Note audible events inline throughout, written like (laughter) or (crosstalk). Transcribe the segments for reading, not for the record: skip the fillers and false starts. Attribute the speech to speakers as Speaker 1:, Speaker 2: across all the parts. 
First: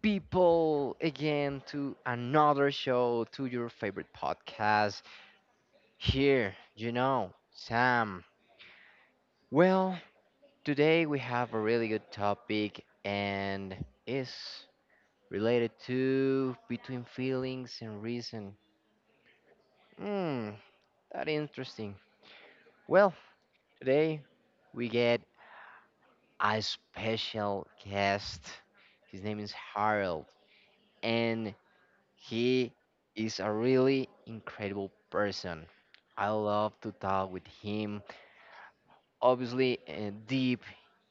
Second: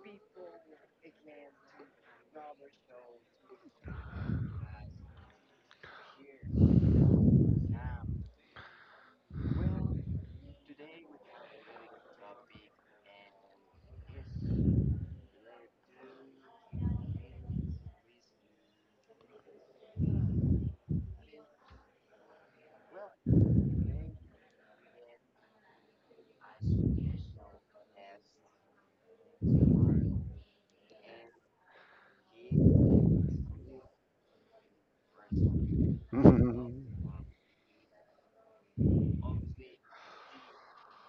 Speaker 1: people, again to another show, to your favorite podcast. Here, you know, Sam. Well, today we have a really good topic and is related to between feelings and reason. Hmm, that interesting. Well, today we get a special guest. His name is Harold, and he is a really incredible person. I love
Speaker 2: (laughs)
Speaker 1: to talk with him. Obviously, deep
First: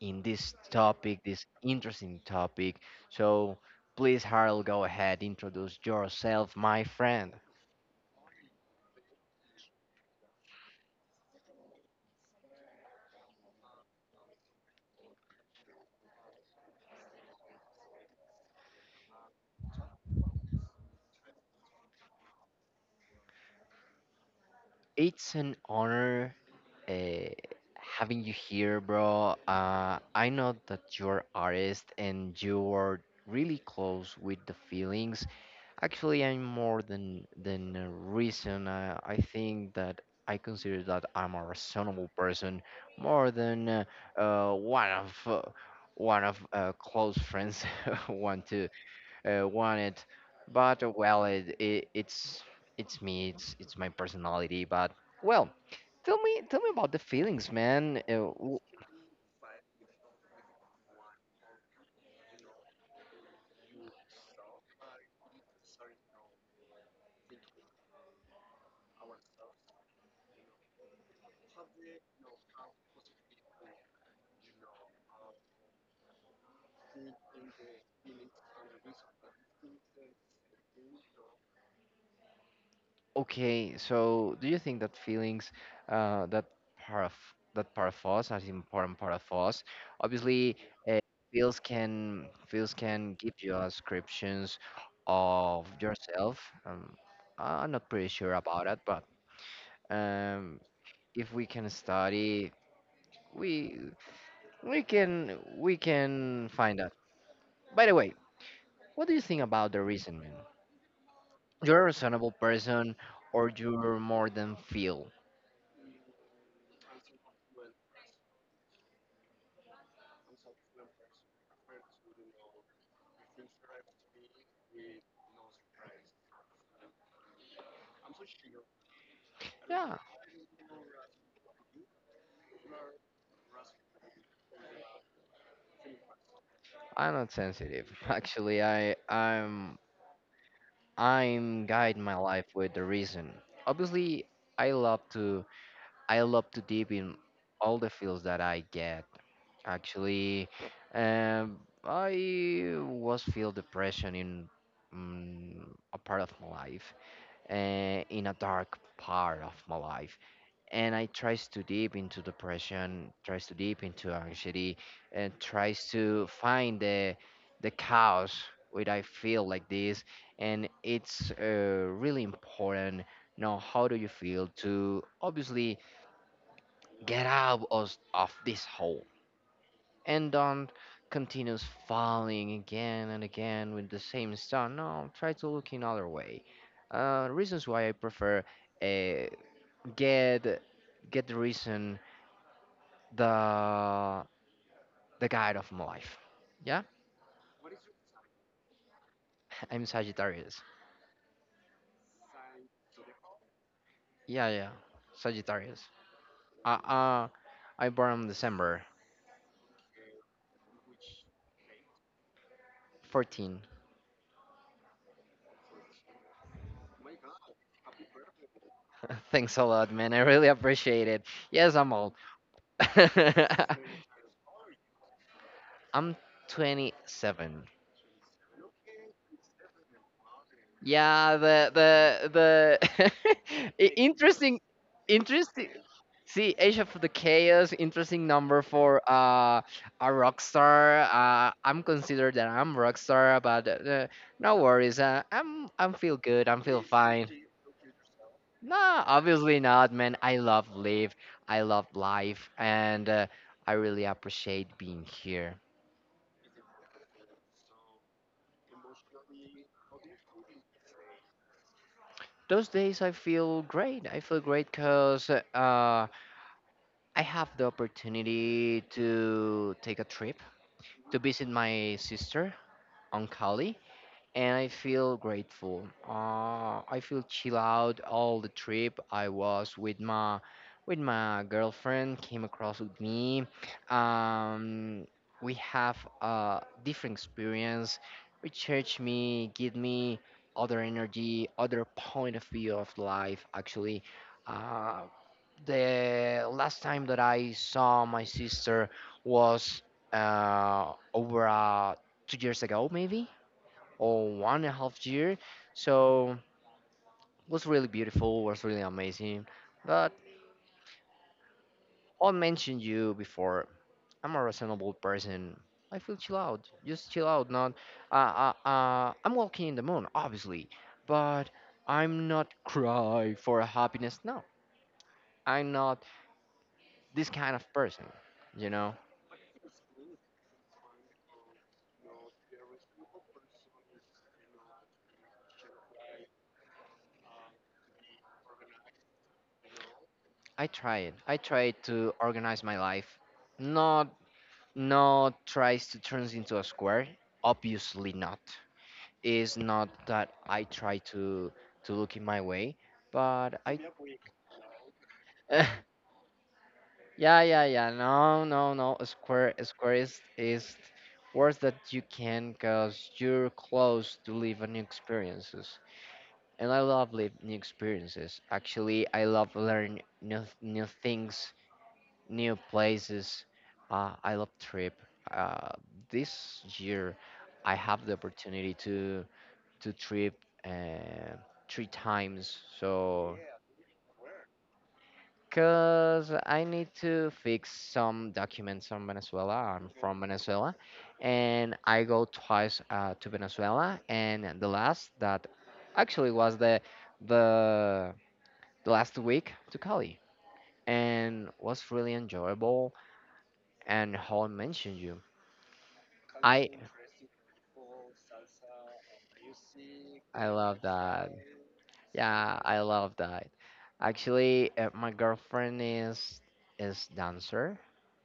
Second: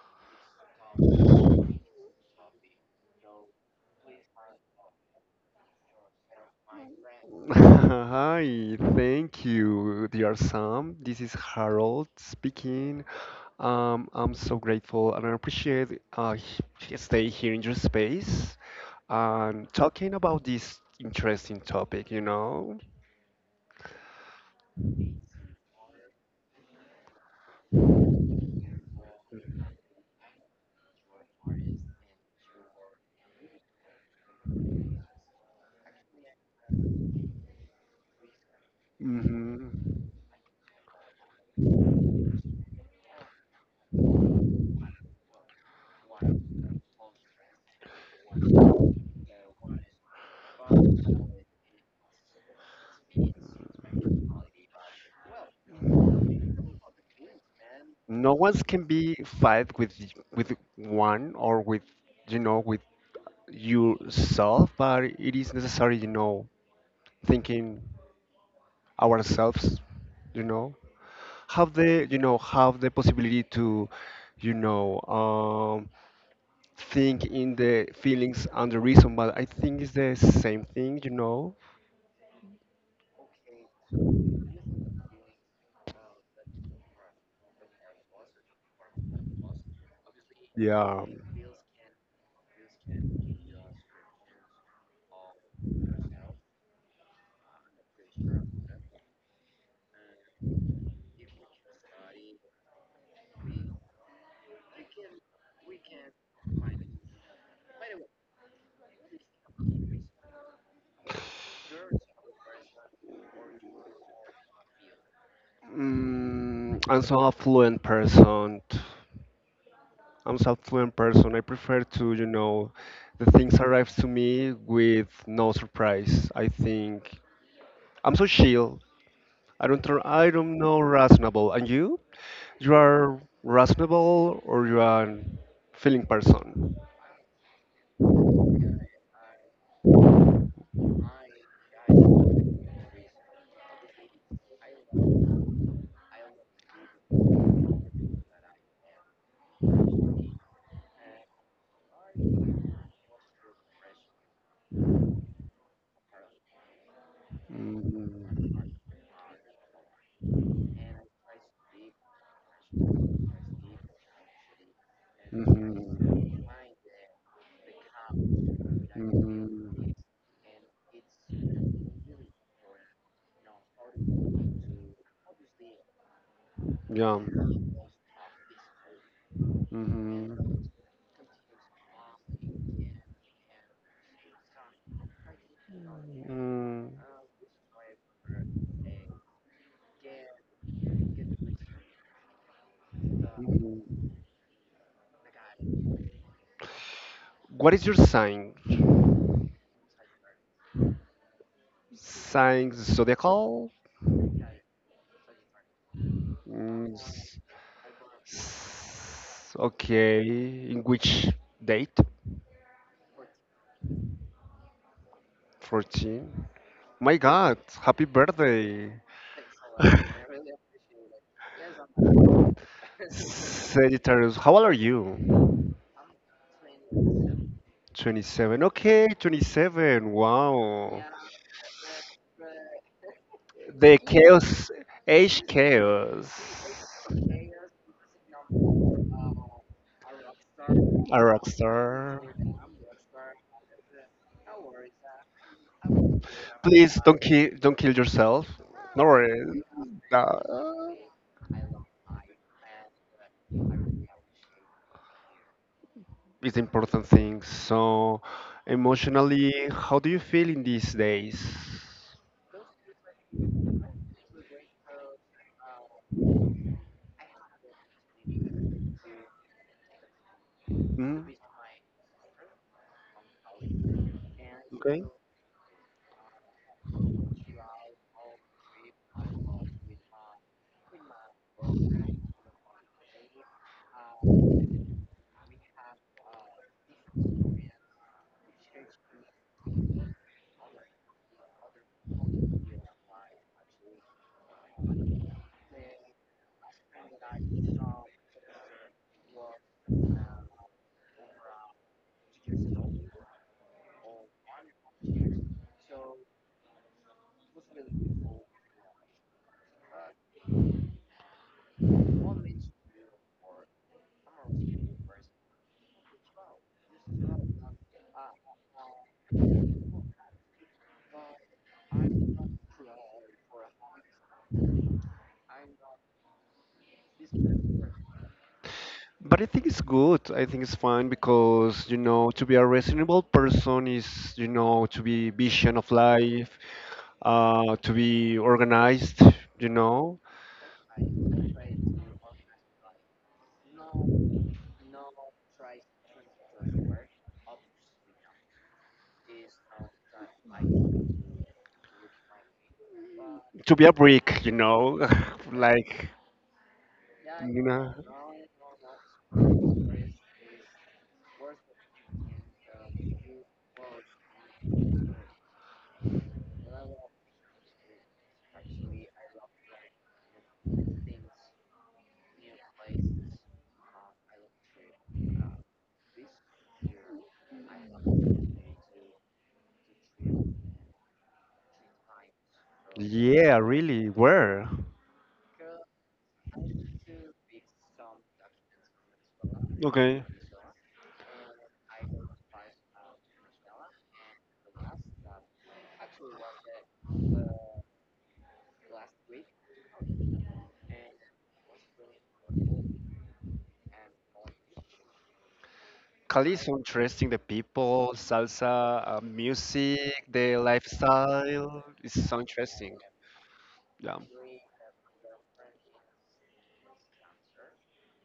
Speaker 1: in this topic, this interesting topic. So, please, Harold, go ahead, introduce yourself, my friend.
Speaker 2: Hi, thank you, dear Sam. This is Harold speaking. I'm so grateful and I appreciate stay here in your space and talking about this interesting topic.
Speaker 1: It's an honor, uh, having you here, bro. I know that you're artist and you're really close with the feelings. Actually, I'm more than a reason. I think
Speaker 2: Hmm
Speaker 1: that I consider that I'm a reasonable person more than uh, one of uh, one of close friends (laughs) want to, want it. But well, it's it's me. It's my personality. But well, tell me about the feelings, man.
Speaker 2: no one can be fight with with one or with with yourself, but it is necessary, thinking ourselves. You know. Have the have the possibility to you know um, think in the feelings and the reason, but I think it's the same thing
Speaker 1: Okay, so do you think that feelings, that part of part of us, as important part of us, obviously, uh,
Speaker 2: yeah.
Speaker 1: feels can give you descriptions of yourself. I'm not pretty sure about it, but um, if we can study, we we can find out. By the way, what do you think about the reasoning? You're a reasonable person, or you're more than feel?
Speaker 2: I'm so affluent person. I prefer to the things arrive to me with no surprise. I think I'm so chill.
Speaker 1: Yeah.
Speaker 2: I don't know reasonable. And you are reasonable, or you are feeling person?
Speaker 1: I'm not sensitive. (laughs) Actually, I'm I'm guide my life with the reason. Obviously, I love to deep in all the feels that I get. Actually, um, I was feel depression in, a part of my life, in a
Speaker 2: Mm-hmm.
Speaker 1: dark part of my life, and I tries to deep into depression, tries to deep into anxiety, and tries to
Speaker 2: Mm-hmm.
Speaker 1: find the cause where I feel like
Speaker 2: Mm-hmm.
Speaker 1: this, and it's really important. Now, how do you feel to obviously
Speaker 2: Yeah.
Speaker 1: get out of this hole and
Speaker 2: Mm-hmm. Mm.
Speaker 1: don't continues falling again and again with the same stuff? No, try to look in other way.
Speaker 2: Mhm.
Speaker 1: Reasons why I prefer, uh, get the reason the the guide of my life. Yeah,
Speaker 2: What is your sign?
Speaker 1: I'm Sagittarius.
Speaker 2: Sign zodiacal?
Speaker 1: Yeah, yeah, Sagittarius. Uh,
Speaker 2: Mm,
Speaker 1: uh
Speaker 2: s-
Speaker 1: I born in December
Speaker 2: okay, in which date?
Speaker 1: 14.
Speaker 2: 14. My God, happy birthday.
Speaker 1: (laughs) Thanks a
Speaker 2: (laughs)
Speaker 1: lot, man. I really appreciate it. Yes, I'm old. (laughs)
Speaker 2: Sagittarius, how old are you?
Speaker 1: I'm 27.
Speaker 2: 27. Okay, 27. Wow.
Speaker 1: Yeah, the (laughs)
Speaker 2: The
Speaker 1: interesting,
Speaker 2: chaos, age
Speaker 1: interesting.
Speaker 2: chaos.
Speaker 1: See, Age of the Chaos, interesting number for, a rock star.
Speaker 2: A rock
Speaker 1: I'm
Speaker 2: star.
Speaker 1: considered that I'm rock star, but no worries. I'm feel good. I'm feel
Speaker 2: Please don't
Speaker 1: fine.
Speaker 2: kill don't kill yourself.
Speaker 1: No,
Speaker 2: No
Speaker 1: obviously
Speaker 2: worries.
Speaker 1: not, man. I
Speaker 2: Uh,
Speaker 1: love live. I love life, and, I really appreciate being here.
Speaker 2: it's important thing. So emotionally, how do you feel in these days?
Speaker 1: Those days, I feel great. I feel great because, I have the opportunity to take a trip to
Speaker 2: Hmm?
Speaker 1: visit my sister on Cali, and I
Speaker 2: Okay.
Speaker 1: feel grateful. I feel chill out all the trip. I was with my girlfriend, came across with me. Um, we have a different experience. Recharge me, give me other energy, other point of view of life. Actually, uh, the last time that I saw my sister was over 2 years ago, maybe, or one and a half year. So it was really beautiful, was really amazing. But I'll mention you before. I'm a reasonable person. I feel chill out. Just chill out. Not. I'm walking in the moon, obviously, but I'm not cry for happiness. No, I'm not this kind of person. You know.
Speaker 2: But I think it's good. I think it's fine because, to be a reasonable person is, to be vision of life, to be organized, you know,
Speaker 1: I tried. I tried to organize my life. Not tries to turn into a square. Obviously not. It's not that I try to look in my way, but
Speaker 2: to
Speaker 1: I
Speaker 2: be a brick, (laughs)
Speaker 1: (laughs)
Speaker 2: like.
Speaker 1: yeah, yeah,
Speaker 2: Nah.
Speaker 1: yeah, no, no, no, a square is worse that you can cause you're close to live new experiences. And I love live new experiences. Actually, I love learn new things new places. I love trip. Uh, this year, I have the opportunity to trip uh, three times. So,
Speaker 2: Yeah, really. Where?
Speaker 1: cause I need to fix some documents from Venezuela. I'm from
Speaker 2: Okay.
Speaker 1: Venezuela, and I go twice, to Venezuela. And the last that actually was the the last week to Cali, and was really enjoyable and how I mentioned you.
Speaker 2: Cali is
Speaker 1: I
Speaker 2: so interesting. The people, salsa, music,
Speaker 1: I
Speaker 2: the
Speaker 1: love that.
Speaker 2: lifestyle is so
Speaker 1: Yeah, I
Speaker 2: interesting.
Speaker 1: love that.
Speaker 2: Yeah.
Speaker 1: Actually, my girlfriend is dancer.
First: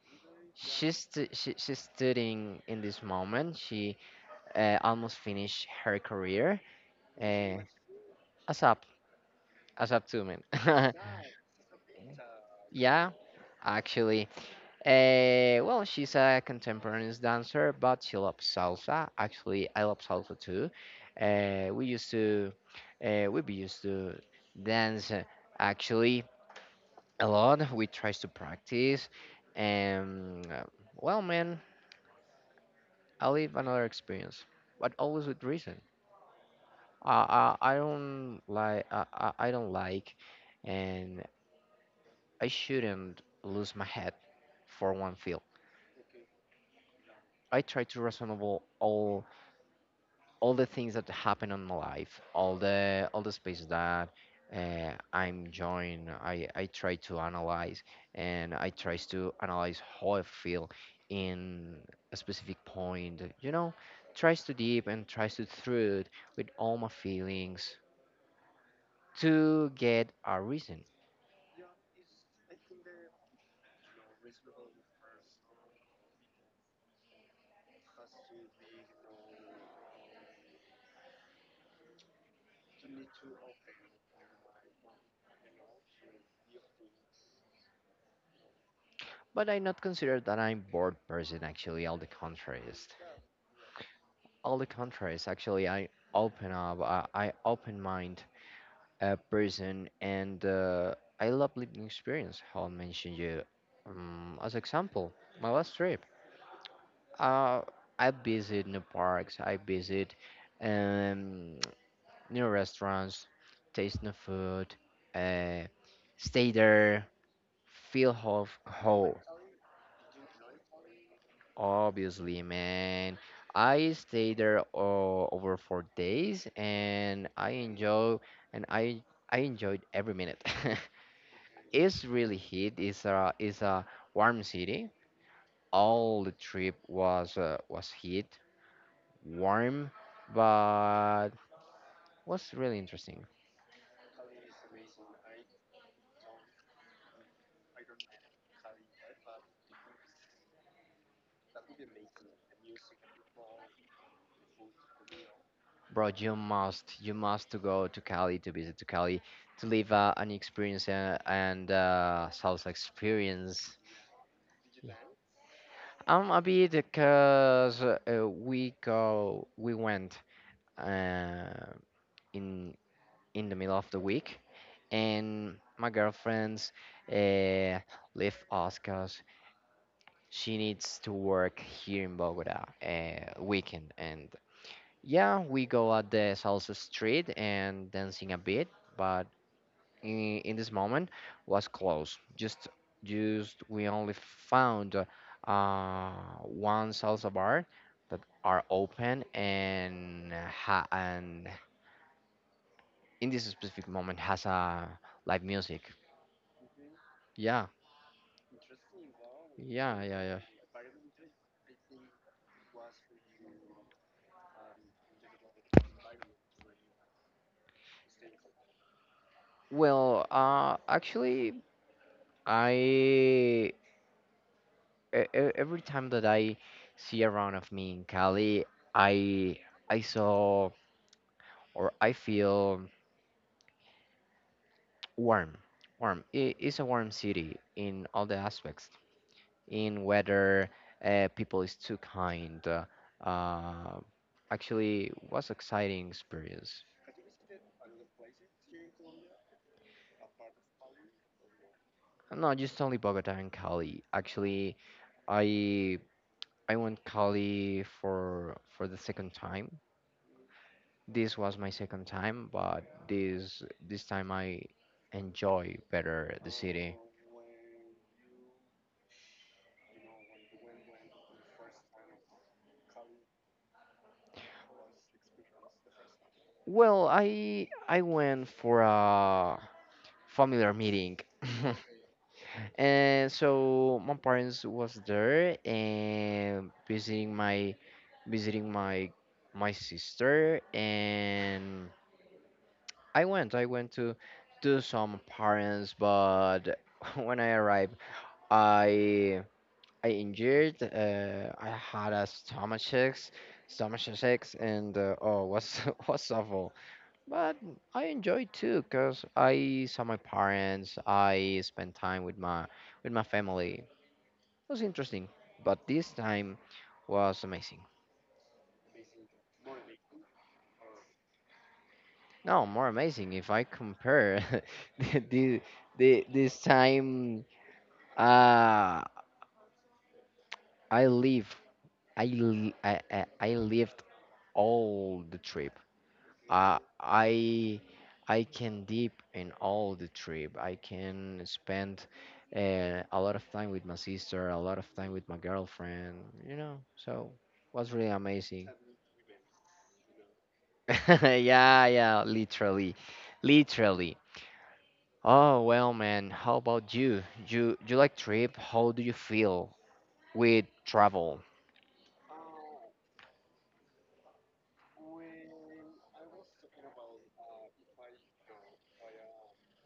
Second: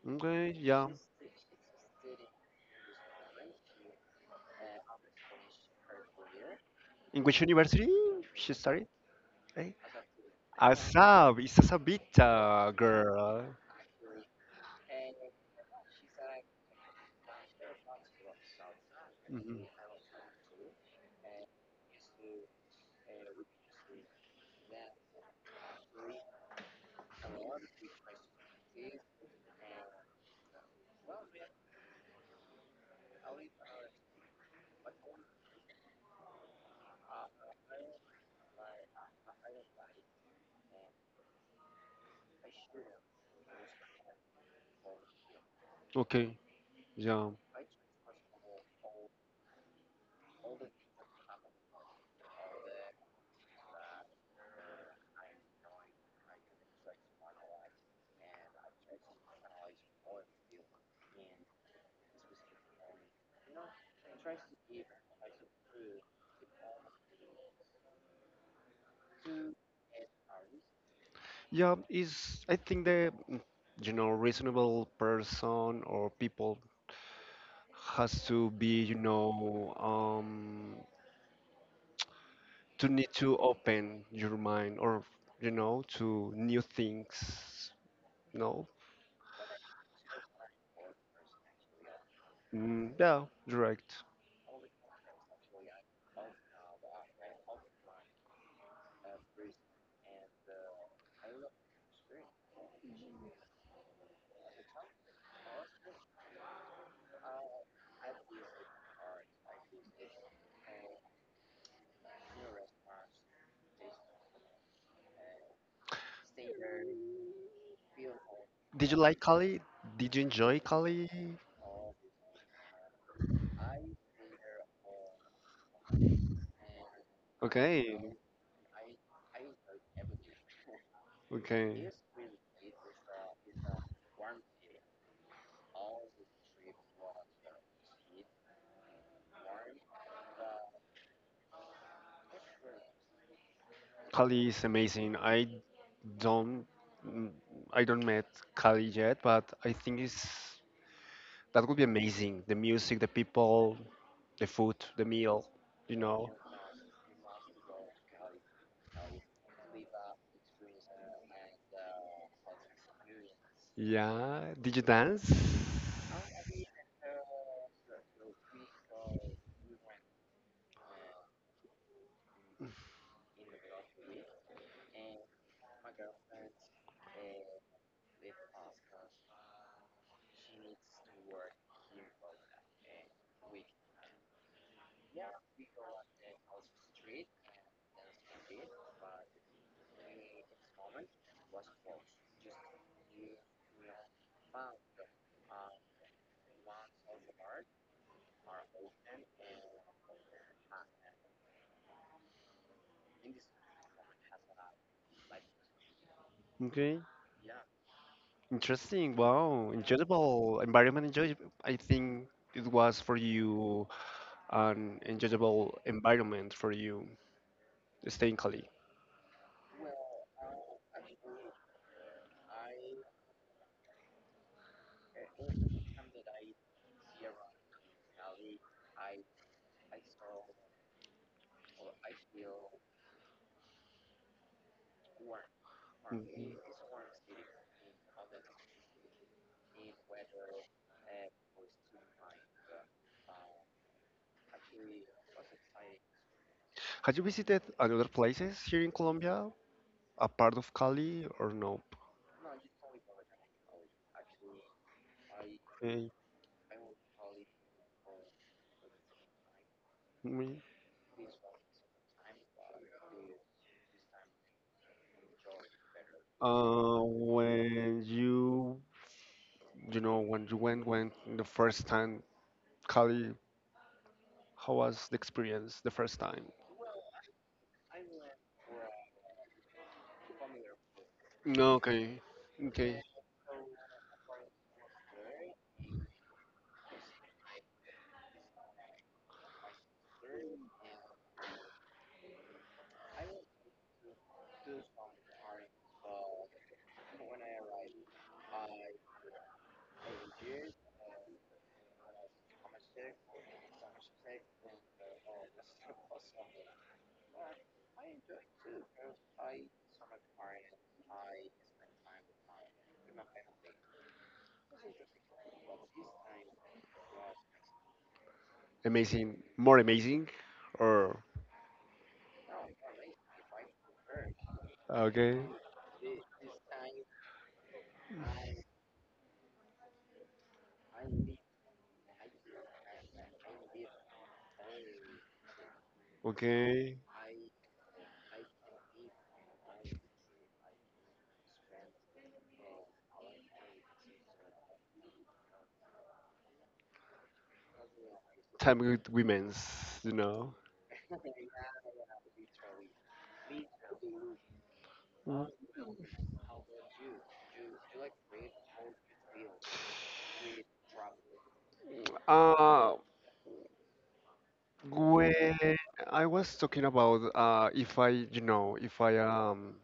Speaker 2: Okay. Yeah.
Speaker 1: She's studying in this moment. She, almost finished her career,
Speaker 2: In which
Speaker 1: uh,
Speaker 2: university she
Speaker 1: asap
Speaker 2: studied? Eh?
Speaker 1: as man.
Speaker 2: Asab. It's
Speaker 1: (laughs)
Speaker 2: Asabita
Speaker 1: Yeah,
Speaker 2: girl.
Speaker 1: actually, well, she's a contemporary dancer, but she loves salsa.
Speaker 2: Mhm.
Speaker 1: Actually, I love salsa too. We used to, we be used to dance, actually a lot. We tries to practice, and, well, man, I live another experience, but always with reason. I don't like, I don't like, and I shouldn't lose my head for one field.
Speaker 2: Okay. Yeah.
Speaker 1: I try to reasonable all the things that happen on my life, all the spaces that, I'm enjoying. I try to analyze and I try to analyze how I feel in a specific point. You know, tries to deep and tries to through it with all my feelings to get a reason.
Speaker 2: Yeah, is I think the reasonable person or people has to be to need to open your mind or to new things. No,
Speaker 1: But I not consider that I'm bored person. Actually, all the contraries.
Speaker 2: mm, yeah, direct.
Speaker 1: All the contraries. Actually, I open up. I open mind, person and, I love living experience. How I mentioned you, as example, my last trip. Uh, I visit new parks. I visit, um, (tsk) new restaurants, taste new food, uh, stay there, feel ho
Speaker 2: Did you
Speaker 1: whole.
Speaker 2: like Cali? Did you enjoy Cali?
Speaker 1: Obviously, man. I stay there, over 4 days, and I
Speaker 2: Okay,
Speaker 1: enjoy and I enjoyed every minute. (laughs)
Speaker 2: okay.
Speaker 1: It's really heat. It's a warm city. All the trip was, was heat, warm, but was really interesting.
Speaker 2: Cali is amazing. Don't, mm, I don't met Cali yet, but I think it's. That would be amazing. The music, the people, the food, the meal, you
Speaker 1: Bro,
Speaker 2: know.
Speaker 1: you must to go to Cali to visit to Cali to live, an experience, and salsa experience.
Speaker 2: Yeah. Did you dance?
Speaker 1: I'm a bit because we went, uh, in the middle of the week and my girlfriend's, uh, left Oscars. She needs to work here in Bogota, weekend, and yeah, we go at the salsa street and dancing a bit, but in this moment was closed. Just we only found, one salsa bar that are open and in this specific moment has a live music.
Speaker 2: Okay.
Speaker 1: Yeah.
Speaker 2: Interesting. Wow.
Speaker 1: Yeah, yeah, yeah.
Speaker 2: Enjoyable environment. Enjoy. I think it was for you an enjoyable environment for you staying Cali.
Speaker 1: Well, actually, I e- e- every time that I see around of me in Cali, I I saw or I feel warm. Warm.
Speaker 2: Mhm.
Speaker 1: It's a warm city in all the aspects. In weather, people is too kind. Uh, actually, was exciting experience.
Speaker 2: Had you visited other places here in Colombia, a part of Cali or no?
Speaker 1: Not just only Bogota and Cali. Actually, I
Speaker 2: Okay.
Speaker 1: I went Cali for the second time. This was my second time, but this this time I enjoy better the city.
Speaker 2: When you went, the first time, Kali, how was the experience the first time?
Speaker 1: Well, I went for a familiar meeting.
Speaker 2: No,
Speaker 1: (laughs)
Speaker 2: okay, okay,
Speaker 1: And so my parents was there and visiting my visiting my my sister, and I went. I went to do some parents, but (laughs) when I arrived, I I injured. I had a stomach aches, and, oh, was (laughs) was awful. But I enjoyed too, cause I saw my parents. I spent time with my family. It was interesting, but this time was amazing.
Speaker 2: amazing, more amazing, or
Speaker 1: No, more amazing if I compare (laughs) the,
Speaker 2: okay,
Speaker 1: the, the this time. Uh, I live, I lived all the trip. Uh,
Speaker 2: okay,
Speaker 1: I, I can deep in all the trip. I can spend, a lot of time with my sister, a lot of time with my girlfriend, you know. So was really amazing.
Speaker 2: time with women's, you know.
Speaker 1: (laughs) Yeah, yeah, literally, literally.
Speaker 2: Mm.
Speaker 1: Oh, well, man, how about you? You like trip? How do you feel with travel?
Speaker 2: Uh, when I was talking about if I, you know, if I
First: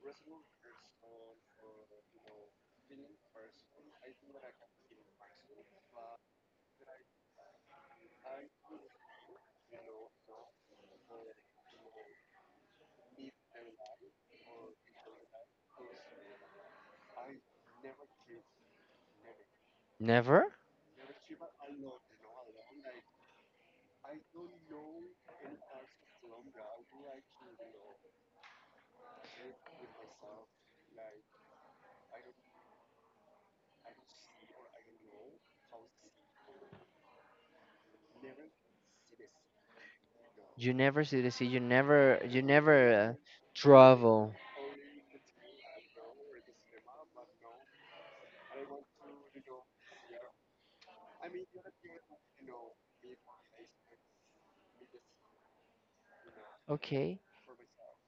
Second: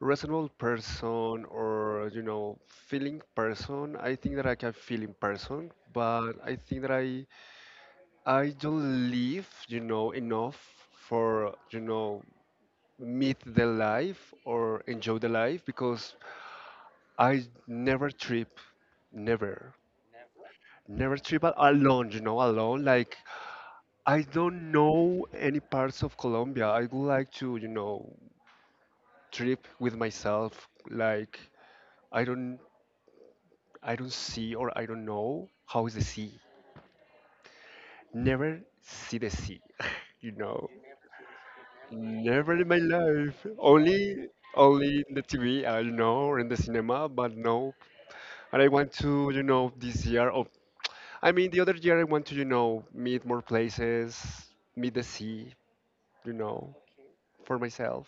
Speaker 2: reasonable person or feeling person, I think that I can feeling person, but I think that I don't live enough for meet the life or enjoy the life because I never trip never
Speaker 1: Never?
Speaker 2: never trip alone like I don't know any parts of Colombia. I would like to trip with myself, like i don't I don't see or I don't know how is the sea. Never see the sea. (laughs) you know.
Speaker 1: You never see the sea. You never
Speaker 2: Never in my life. Only
Speaker 1: travel.
Speaker 2: only in the TV, I don't know, or in the cinema, but no. And I want to, this year of, I mean, the other year, I want to, meet more places, meet the sea, you know,
Speaker 1: Okay.
Speaker 2: for myself.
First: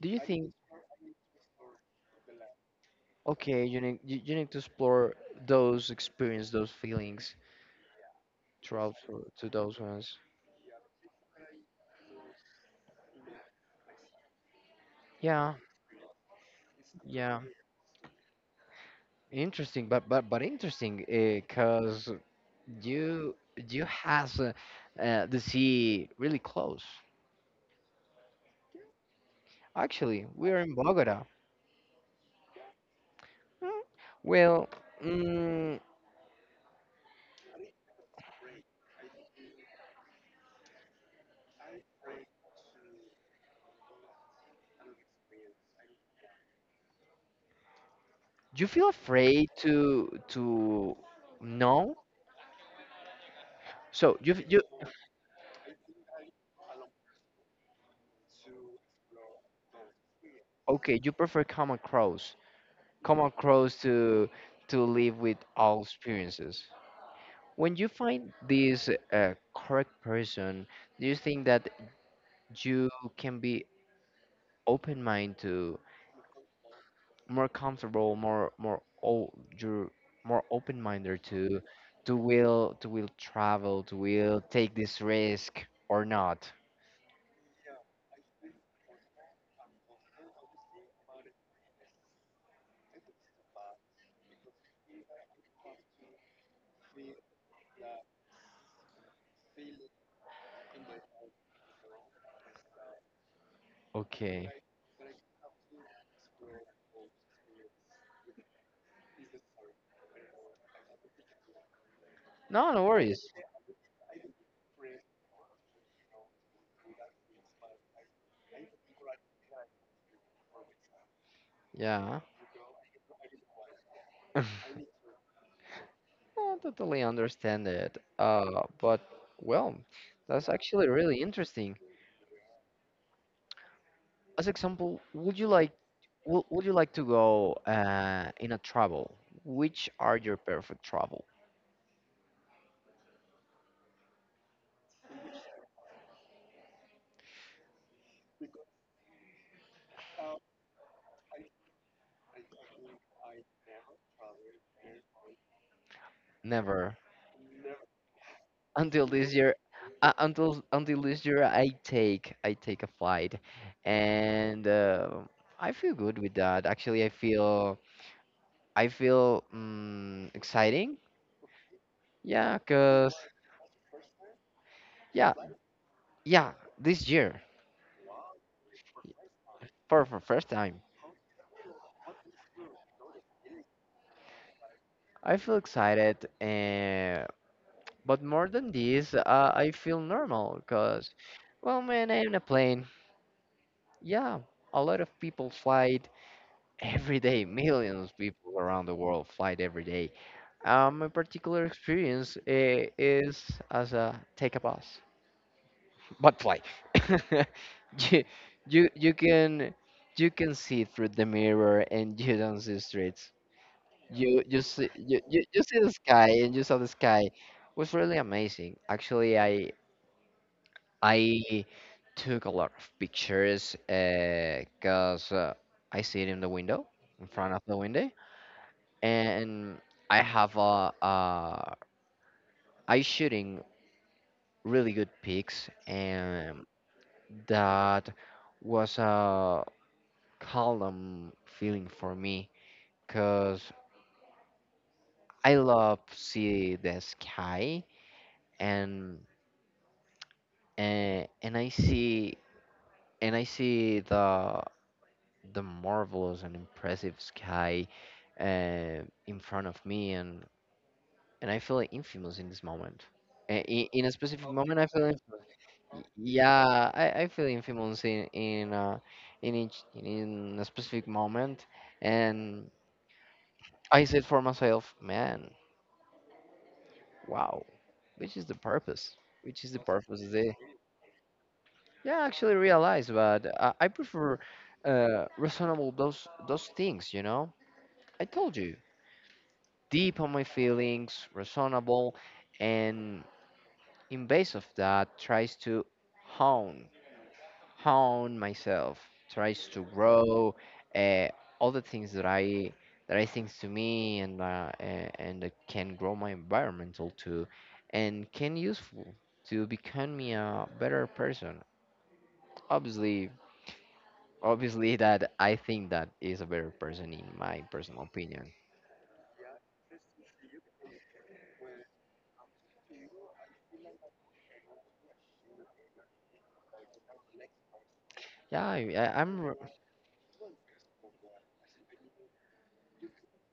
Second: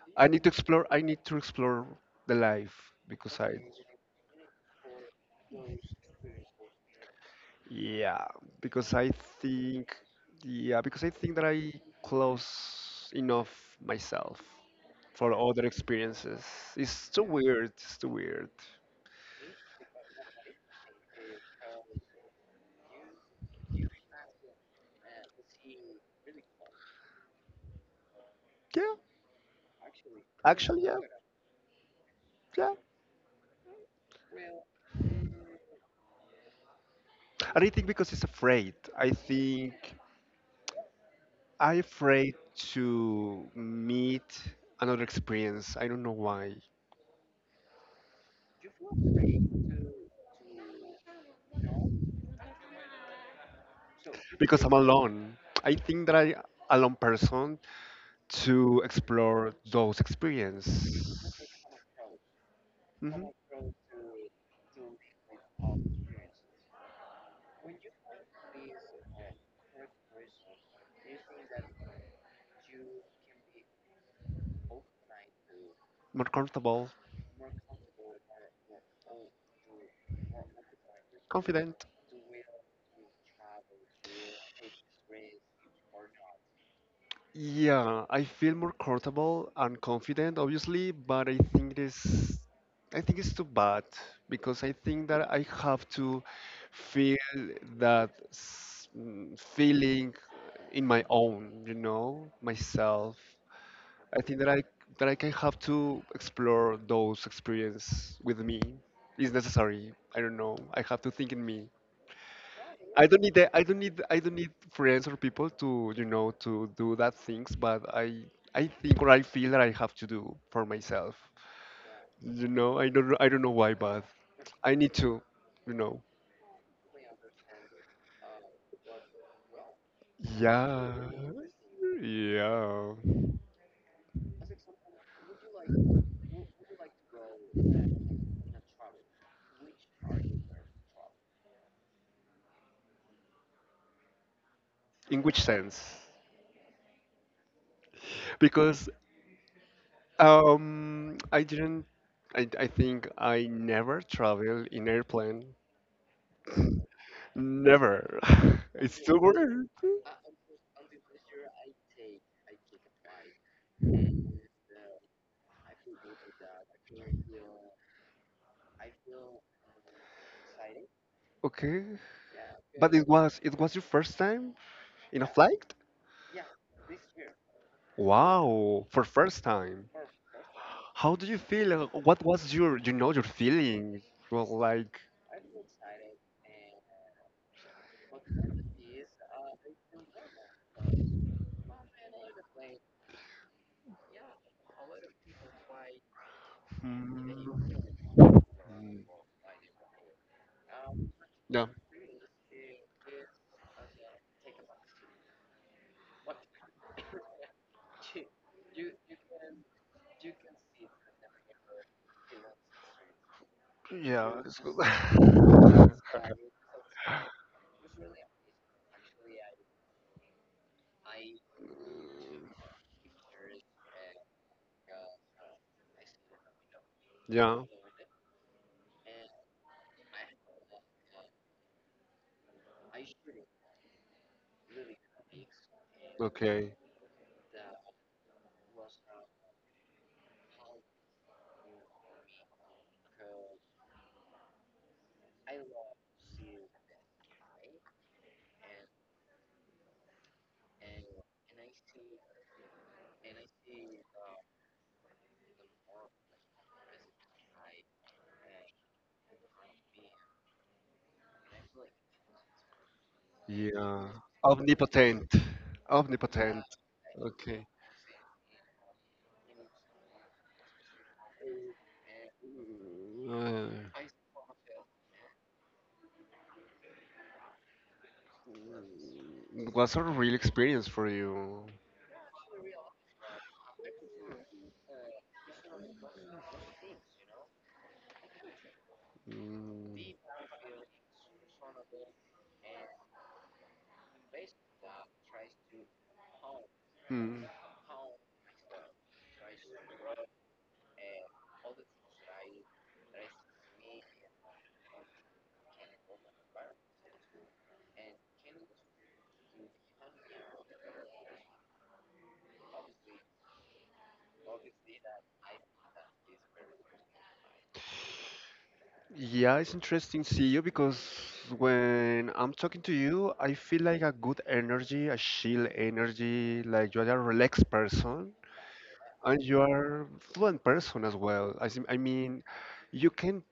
Speaker 1: Do you
Speaker 2: I need to
Speaker 1: think
Speaker 2: explore I need to explore the life because I.
Speaker 1: okay you need you need to explore those experience those feelings.
Speaker 2: Yeah, because
Speaker 1: Travel
Speaker 2: I
Speaker 1: to those
Speaker 2: think,
Speaker 1: ones.
Speaker 2: yeah, because I think that I close enough myself for
Speaker 1: Yeah,
Speaker 2: other experiences. It's too
Speaker 1: yeah.
Speaker 2: weird. It's too weird.
Speaker 1: Interesting, but interesting because you you has, the sea really close.
Speaker 2: Yeah,
Speaker 1: Actually, we are in
Speaker 2: actually, yeah,
Speaker 1: Bogota.
Speaker 2: yeah.
Speaker 1: Mm, well, mm,
Speaker 2: And I think because it's afraid. I think I afraid to meet another experience. I don't know why.
Speaker 1: you feel afraid to know. So you you
Speaker 2: Because I'm alone. I think that I alone person to explore those
Speaker 1: okay, you prefer
Speaker 2: experiences.
Speaker 1: come
Speaker 2: Hmm.
Speaker 1: across to live with all experiences. When you find this, correct person, do you think that you can be open mind to
Speaker 2: More comfortable,
Speaker 1: more comfortable, more oh, you're more open minded to
Speaker 2: confident.
Speaker 1: to will travel, to will take this risk or not?
Speaker 2: Yeah, I feel more comfortable and confident, obviously, but I think it is, I think it's too bad because I think that I have to feel that feeling in my own, myself. I think
Speaker 1: Okay.
Speaker 2: that I can have to explore those experience with me. It's necessary. I don't know. I have to think in me.
Speaker 1: No, no
Speaker 2: I don't
Speaker 1: worries.
Speaker 2: need the, I don't need friends or people to to do that things, but I think or I feel that I have to do for myself.
Speaker 1: Yeah.
Speaker 2: I don't know why, but
Speaker 1: (laughs)
Speaker 2: I need to, you know.
Speaker 1: Eh, I totally understand it. But well, that's actually really
Speaker 2: Yeah,
Speaker 1: interesting.
Speaker 2: yeah.
Speaker 1: As example, would you like, would you like to go, in a travel? Which are your perfect travel?
Speaker 2: In which sense? Because I didn't. I think I never travel in airplane.
Speaker 1: Never
Speaker 2: Never. (laughs) It's
Speaker 1: until
Speaker 2: too
Speaker 1: this year.
Speaker 2: weird.
Speaker 1: Until this year, I take a flight, and, I feel good with that. Actually, I feel, exciting.
Speaker 2: Okay.
Speaker 1: Yeah,
Speaker 2: But it
Speaker 1: cause
Speaker 2: was it was your first time? In a
Speaker 1: yeah
Speaker 2: flight?
Speaker 1: yeah this year
Speaker 2: Wow, for first time.
Speaker 1: for first time.
Speaker 2: How do you feel? What was your feeling? Well, like,
Speaker 1: I feel excited, but more than this, I feel normal because, well, man, I'm in a plane. Yeah, a lot of people fly every
Speaker 2: mm,
Speaker 1: day. (laughs) Millions of people around the
Speaker 2: mm,
Speaker 1: world fly every day. My
Speaker 2: yeah,
Speaker 1: particular experience is as a take a bus, but fly. (laughs) you, you, you can, you can see through the mirror, and you don't see streets.
Speaker 2: yeah,
Speaker 1: you
Speaker 2: it's
Speaker 1: you see you, you, you see the
Speaker 2: good. (laughs)
Speaker 1: sky, and you saw the sky. It was really amazing. Actually, I took a lot of pictures because I see it in the window, in front
Speaker 2: yeah,
Speaker 1: of the window. And I have a I shooting really good pics, and
Speaker 2: okay,
Speaker 1: that was a calm feeling for me because I love see the sky, and and I see the marvelous and impressive sky in front of me, and I feel infamous in this moment. In
Speaker 2: yeah,
Speaker 1: a specific moment, I feel
Speaker 2: omnipotent,
Speaker 1: infamous.
Speaker 2: omnipotent.
Speaker 1: Yeah, I feel
Speaker 2: Okay,
Speaker 1: infamous in a specific moment, and
Speaker 2: uh,
Speaker 1: I said for myself, man, wow, which is the purpose? Which is
Speaker 2: it
Speaker 1: the
Speaker 2: was a
Speaker 1: purpose of
Speaker 2: real
Speaker 1: this?
Speaker 2: experience for you.
Speaker 1: Yeah, I actually realize, but I prefer reasonable those things. You know, I told you,
Speaker 2: Mm.
Speaker 1: deep on my feelings, reasonable, and in base of that, tries to hone
Speaker 2: mm.
Speaker 1: hone myself, tries to grow, uh, all the things that I think to me, and and that can grow my environmental too, and can useful to become me a better person. Obviously obviously that I think that is a better person in my personal opinion.
Speaker 2: Yeah, it's interesting to see you because when I'm talking to you, I feel like a good energy, a chill energy, like you are a relaxed person,
Speaker 1: Yeah, I, I- I'm.
Speaker 2: and
Speaker 1: r-
Speaker 2: you are fluent person as well. I mean, you can,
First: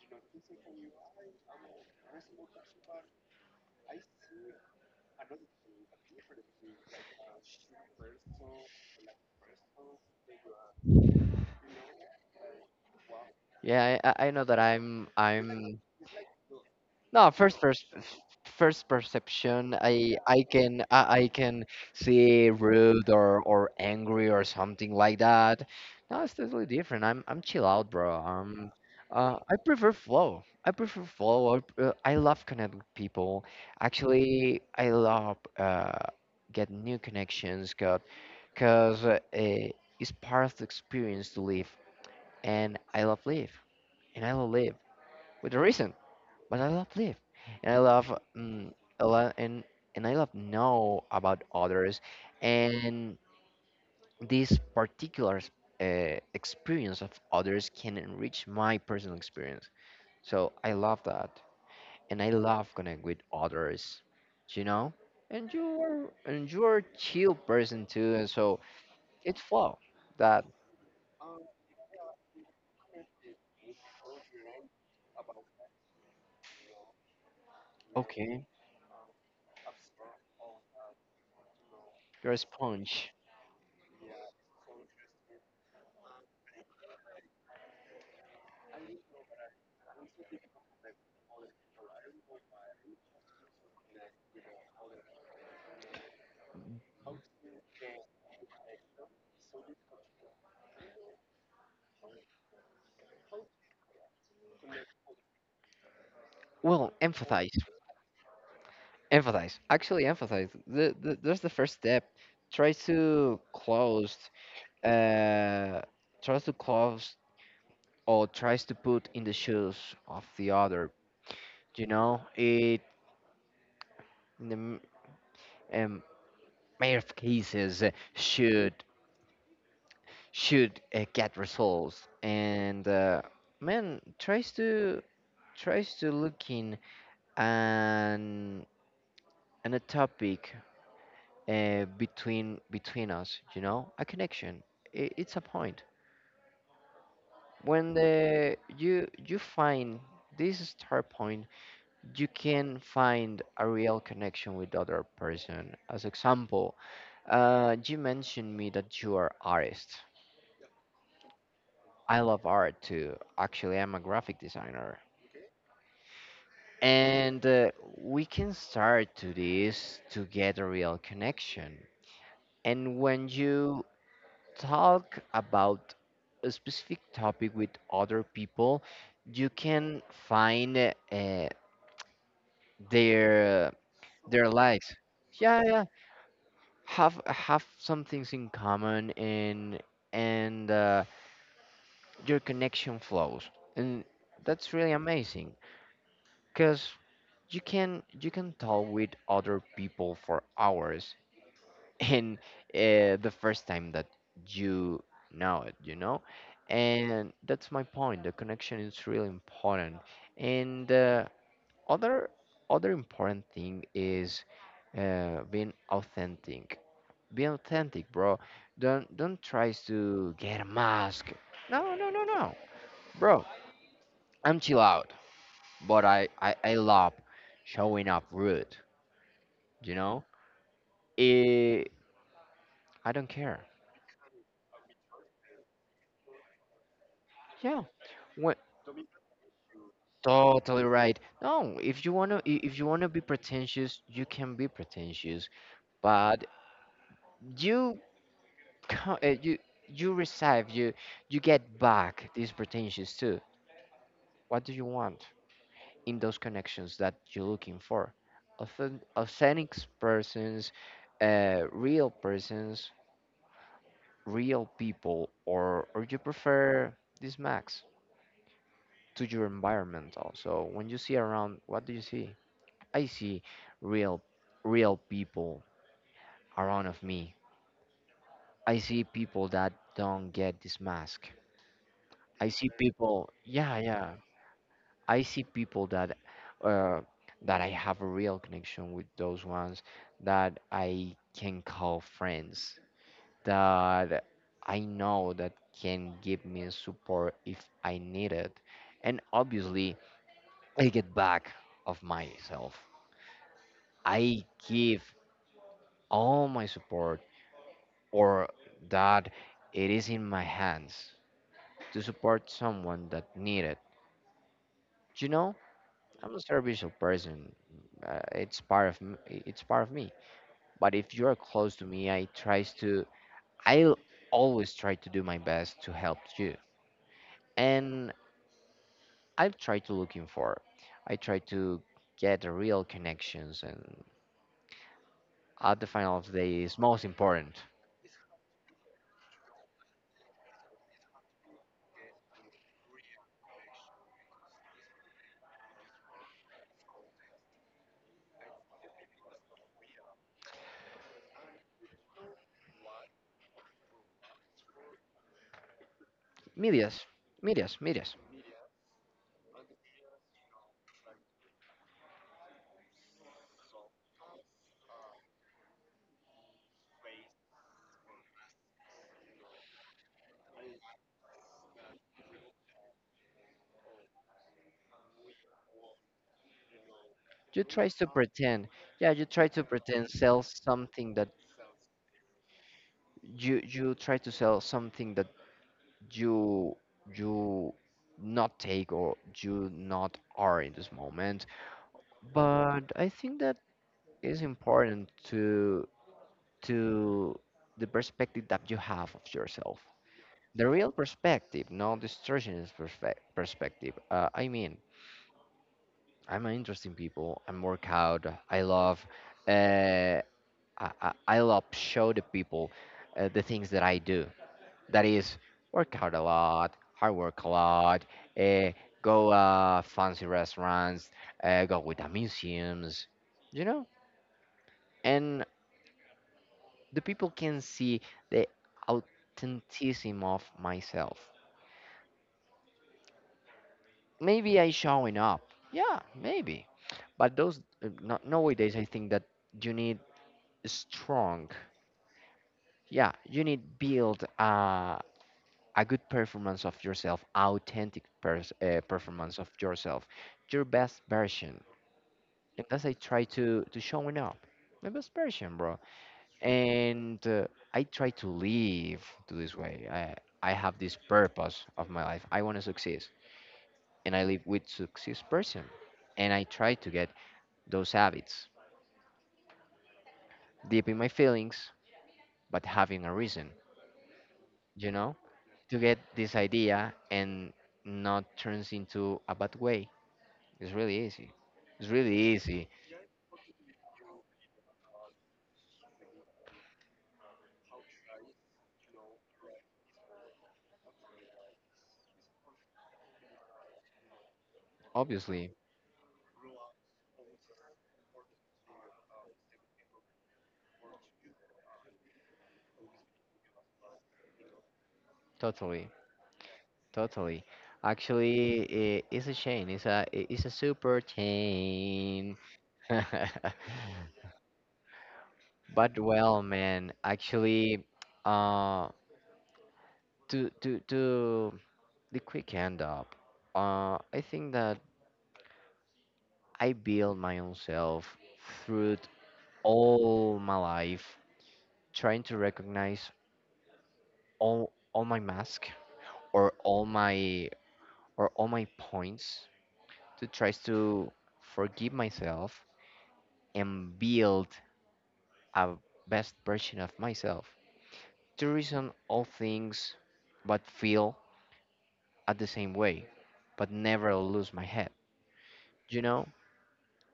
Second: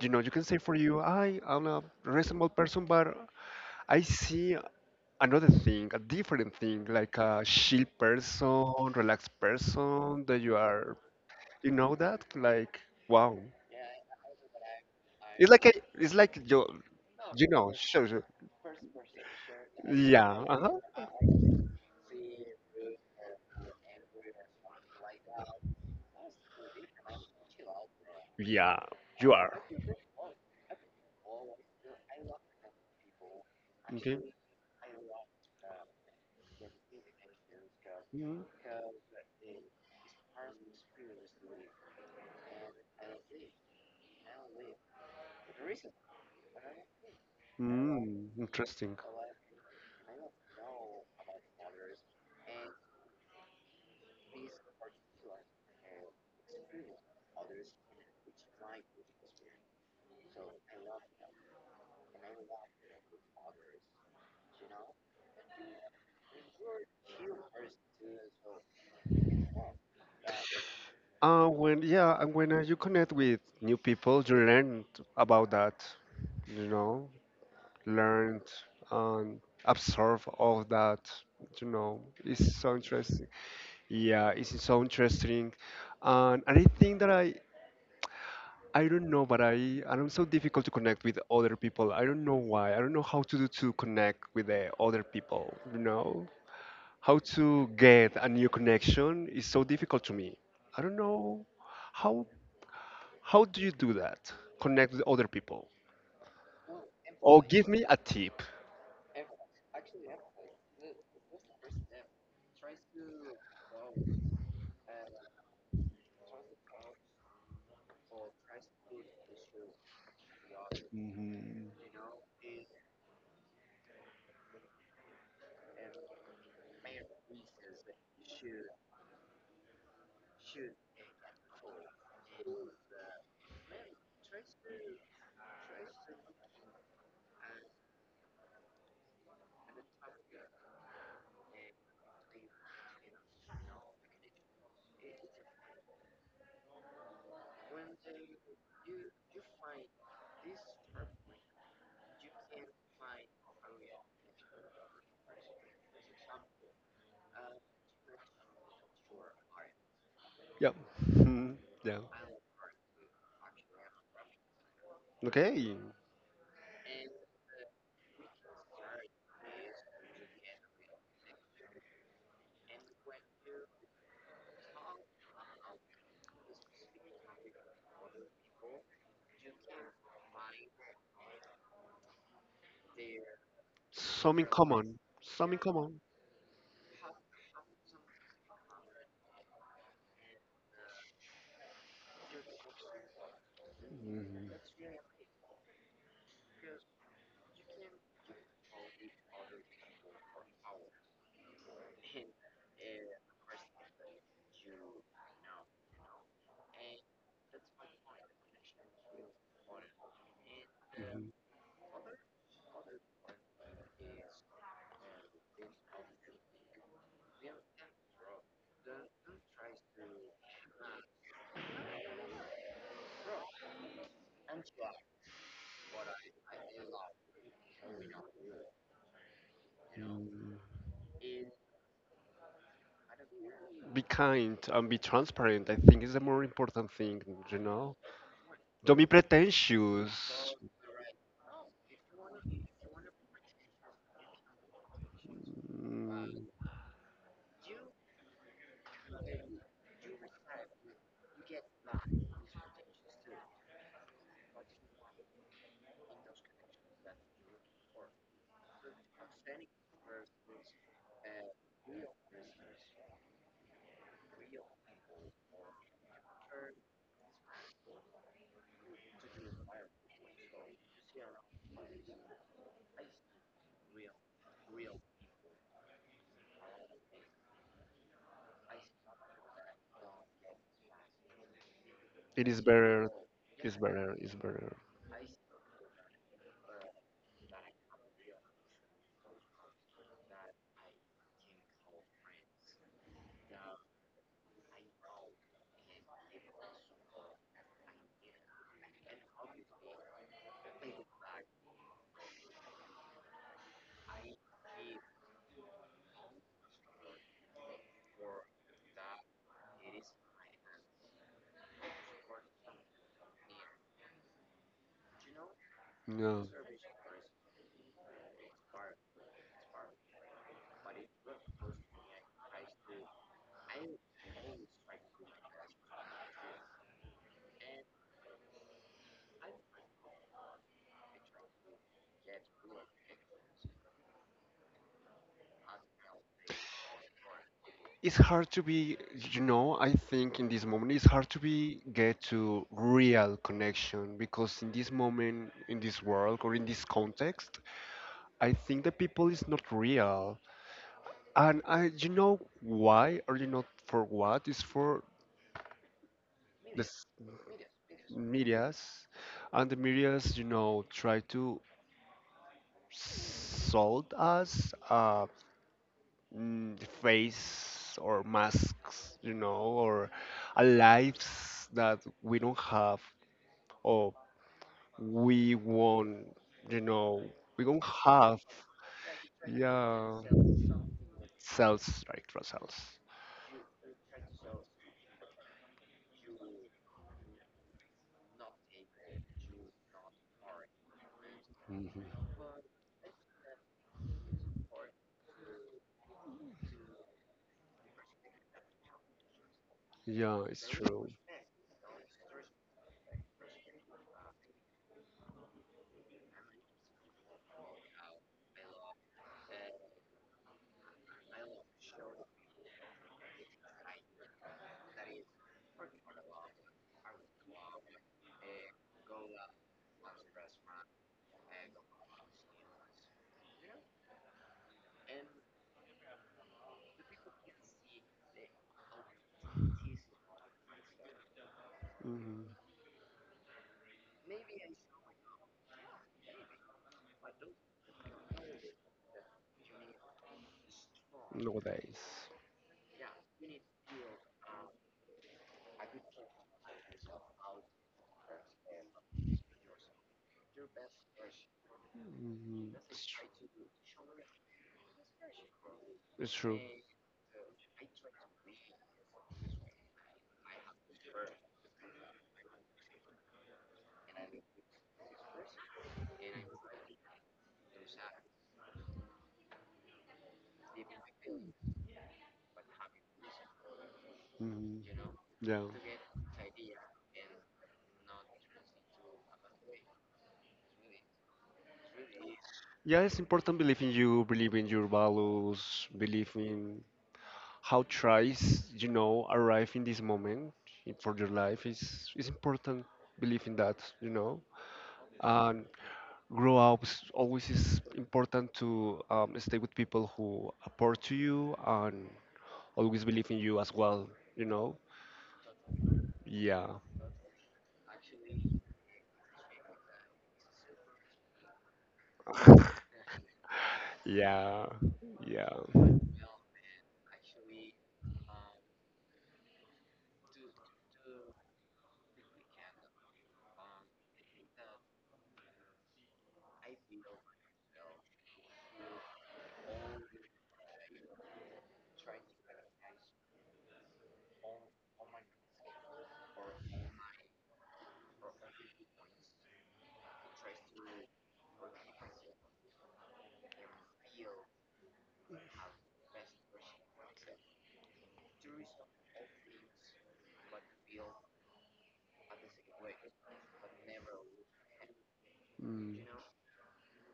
Speaker 2: you can say for you, I am a reasonable person, but I see another thing, a different thing, like a chill person, relaxed person, that you are, you know that? Like, wow.
Speaker 1: Yeah, I know that I'm.
Speaker 2: It's like a,
Speaker 1: I'm.
Speaker 2: it's like you,
Speaker 1: No, first first
Speaker 2: sure
Speaker 1: first perception, I I
Speaker 2: yeah, uh-huh,
Speaker 1: can I, I can see rude or angry or something like that. No, it's totally different. I'm chill out, bro.
Speaker 2: yeah, you
Speaker 1: I
Speaker 2: are.
Speaker 1: prefer flow. I prefer flow. I love connect with people.
Speaker 2: Okay.
Speaker 1: Actually, I love get new connections, got
Speaker 2: Mm,
Speaker 1: cause it's part of the experience to live, and I love live, and I love live with a reason, but I love live, and I love
Speaker 2: interesting.
Speaker 1: a lot, and I love know about others, and this particular experience of others can enrich my personal experience. So I love that, and I love connect with others, you know. And you're a chill person too, and so it's flow that.
Speaker 2: When, yeah, and when you connect with new people, you learn about that, you know, learn
Speaker 1: Okay,
Speaker 2: and absorb all that.
Speaker 1: you're a
Speaker 2: It's so
Speaker 1: sponge.
Speaker 2: interesting. Yeah, it's so interesting, and, I think that I don't know, but I'm so difficult to connect with other people. I don't know why. I don't know how to do to connect with the other people. How to get a new connection is so difficult to me. I don't know how how do you do that? Connect with other people,
Speaker 1: Well,
Speaker 2: or
Speaker 1: empathize.
Speaker 2: give me a tip.
Speaker 1: Empathize. Actually, empathize. That's the first step. Try to close, uh, tries to close, or tries to put in the shoes of the other.
Speaker 2: Hmm.
Speaker 1: You know, it in the um, mayor of cases should get results. And man tries to look in, and a topic between us. You know, a connection. It's a point when the you find this start point. You can find a real connection with the other person. As example, you mentioned me that you are artist.
Speaker 2: Yeah. Mhm. Yeah.
Speaker 1: I love art too. Actually, I'm a graphic designer,
Speaker 2: Okay,
Speaker 1: and we can start to this to get a real connection. And when you talk about a specific topic with other people, you can find uh, their
Speaker 2: some in
Speaker 1: their lives.
Speaker 2: common, some in
Speaker 1: Yeah, yeah.
Speaker 2: common.
Speaker 1: Have some things in common, and your connection flows, and
Speaker 2: Mhm.
Speaker 1: that's really amazing because you can talk with other people for hours. (laughs) And the first time that you know it. And that's my point. The connection is really important, and
Speaker 2: Mhm.
Speaker 1: other other important thing is being authentic. Be authentic, bro. Don't try to get a mask. No, no, no, no, bro, I'm chill out, but I love showing up rude you know
Speaker 2: Mhm.
Speaker 1: Eh, I don't care.
Speaker 2: Be kind and be transparent. I think is the more important thing, you
Speaker 1: Yeah.
Speaker 2: know.
Speaker 1: What?
Speaker 2: Don't be pretentious.
Speaker 1: Totally right. No, if you want to, be pretentious, you can be pretentious. But
Speaker 2: Mm,
Speaker 1: you co- uh, you you receive, you get back these pretensions too. What do you want in those connections that you're looking for? Authentic persons, real persons, real people, or you prefer this max to your environment? Also, when you see around, what do you see? I see real real people around of me. I see people that don't get this mask.
Speaker 2: it
Speaker 1: I
Speaker 2: is
Speaker 1: see
Speaker 2: better.
Speaker 1: people,
Speaker 2: It's
Speaker 1: yeah, yeah.
Speaker 2: better. It's better.
Speaker 1: I see people that uh, that I have a real connection with, those ones that I can call friends, that I know that can give me support if I need it. And obviously, I get back of myself. I give all my support, or that it is in my hands, to support someone that need it. You know, I'm a
Speaker 2: No,
Speaker 1: serviceable person. It's part of me. But if you're close to me, I'll always try to do my best to help you. And I've tried to looking for. I try to get the real connections, and at the final of the day is most important.
Speaker 2: it's hard to be. I think in this moment it's hard to be get to real connection because in this moment, in this world, or in this context, I think the people is not real. And I, you know why, or you know for what? It's for
Speaker 1: Medias,
Speaker 2: this.
Speaker 1: medias, medias.
Speaker 2: Medias, and the medias, try to sold us face or masks, or a lives that we don't have or we won't, you know,
Speaker 1: You
Speaker 2: we don't
Speaker 1: tries to
Speaker 2: have.
Speaker 1: pretend, yeah, you try to pretend
Speaker 2: Yeah,
Speaker 1: sell something that
Speaker 2: cells, right, for cells.
Speaker 1: you try to sell something that you you not take, or you not are in this moment.
Speaker 2: Hmm.
Speaker 1: But I think that is important to to the perspective that you have of yourself,
Speaker 2: Yeah, it's
Speaker 1: the real
Speaker 2: true.
Speaker 1: perspective, not distortionist perspective. I mean, I'm an interesting people, I'm workout. I love uh, I love show the people the things that I do, that is work hard a lot, hard work a lot, uh, go fancy restaurants, go with the museums, you know, and the people can see the authenticism of myself.
Speaker 2: Hmm.
Speaker 1: Maybe I showing up, yeah, maybe, but those no, nowadays I think that you need strong.
Speaker 2: Nowadays.
Speaker 1: Yeah, you need build a good performance of yourself, authentic performance of yourself, your best version. And
Speaker 2: Hmm.
Speaker 1: thus I
Speaker 2: It's
Speaker 1: try
Speaker 2: true.
Speaker 1: to showing up my best version, bro.
Speaker 2: It's true.
Speaker 1: And I try to live to this way. I have this purpose of my life. I want to succeed, and I live with success person, and I try to get those habits deep in my feelings, but having a reason,
Speaker 2: Mhm.
Speaker 1: you know,
Speaker 2: Yeah.
Speaker 1: to get this idea and not turns into a bad way. It's really easy. It's really easy.
Speaker 2: Yeah, it's important believe in you, believe in your values, believe in how tries, arrive in this moment for your life. It's important believe in that.
Speaker 1: Obviously,
Speaker 2: And grow up is always is important to stay with people who support to you and always believe in you as well, you know.
Speaker 1: totally.
Speaker 2: Yeah,
Speaker 1: Totally. Actually, I it's a chain. It's a super chain.
Speaker 2: (laughs)
Speaker 1: (laughs)
Speaker 2: yeah, yeah.
Speaker 1: But well, man, actually, uh, to the quick end up, I think that I build my own self through all my life, trying to recognize all my mask, or all my, or all my points, to try to forgive myself and build a best version of myself. To reason all things but feel at the same way, but never lose my head.
Speaker 2: Mm.
Speaker 1: You know,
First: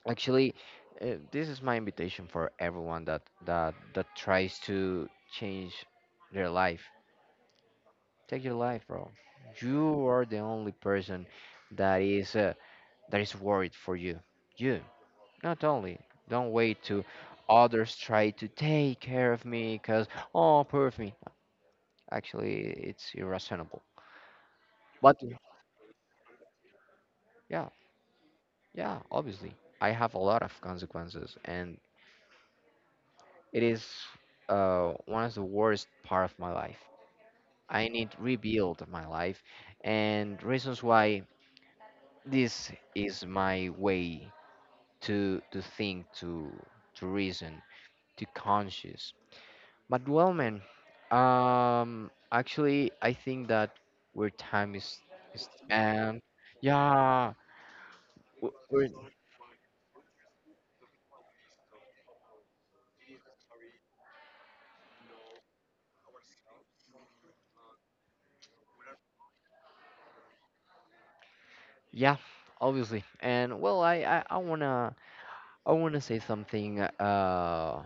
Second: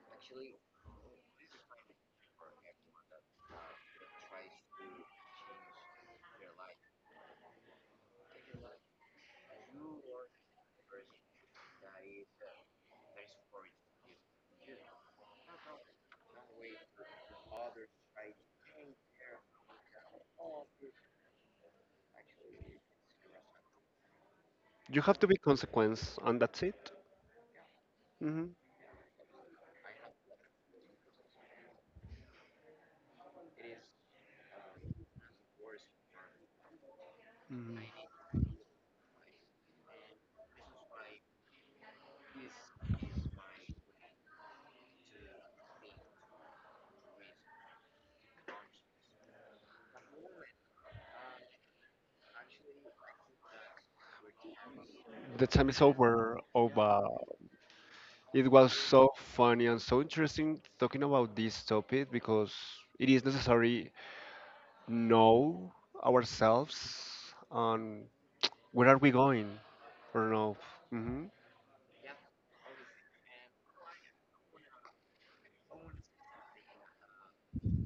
Speaker 1: actually, this is my invitation for everyone that tries to change their life. Take your life, bro. You are the only person that is uh, that is worried for you. You, not only. Don't wait to others try to take care of me, cause oh, poor of me. Actually, it's irrational.
Speaker 2: You have
Speaker 1: But
Speaker 2: to be consequence, and that's it.
Speaker 1: yeah,
Speaker 2: Mm-hmm.
Speaker 1: yeah, obviously, I have a lot of consequences, and it is one of the worst part of my life.
Speaker 2: Mm.
Speaker 1: I need rebuild my life, and reasons why this is my way to think, to reason, to conscious. But well, man, actually, I think that where time is
Speaker 2: The
Speaker 1: is
Speaker 2: time is
Speaker 1: and
Speaker 2: over. Oh, but
Speaker 1: yeah,
Speaker 2: it was
Speaker 1: we're.
Speaker 2: so funny and so interesting talking about this topic because it is necessary know ourselves on where are we going or no. Hmm.
Speaker 1: Yeah, obviously. And well, I wanna say something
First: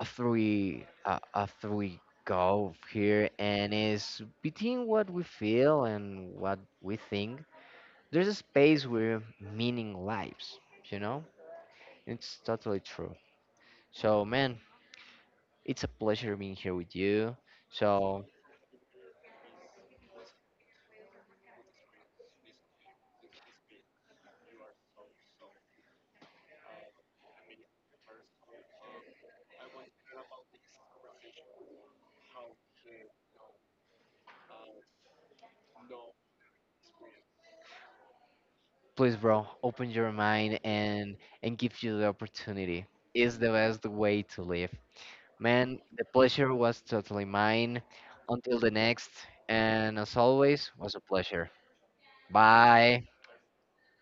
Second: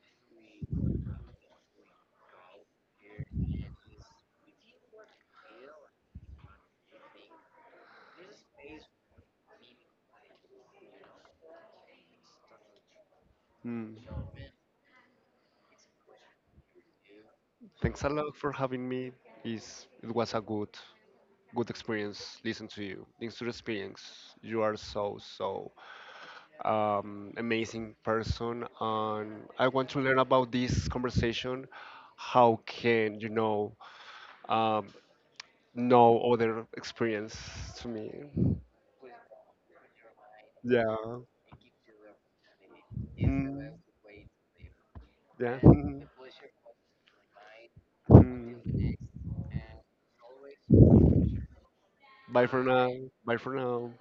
Speaker 1: after we go here, and is between what we feel and what we think. There's a space where meaning lives. You know, it's totally true.
Speaker 2: Mm.
Speaker 1: So, man, it's a pleasure being here with you.
Speaker 2: Thanks a
Speaker 1: So
Speaker 2: lot for having me. Is it was a good experience. Listen to you. Thanks to the experience. You are so so amazing person, and I want to learn about this conversation. How can you um, know other experience to me?
Speaker 1: please, bro, open your mind
Speaker 2: Yeah.
Speaker 1: and give you the opportunity. Is the
Speaker 2: Mm,
Speaker 1: best way to live.
Speaker 2: yeah.
Speaker 1: Man, the
Speaker 2: (laughs)
Speaker 1: pleasure was totally mine. Until
Speaker 2: Mm.
Speaker 1: the
Speaker 2: mm.
Speaker 1: next, and as always, was a pleasure.
Speaker 2: Bye for now.
Speaker 1: Bye.
Speaker 2: Bye for now.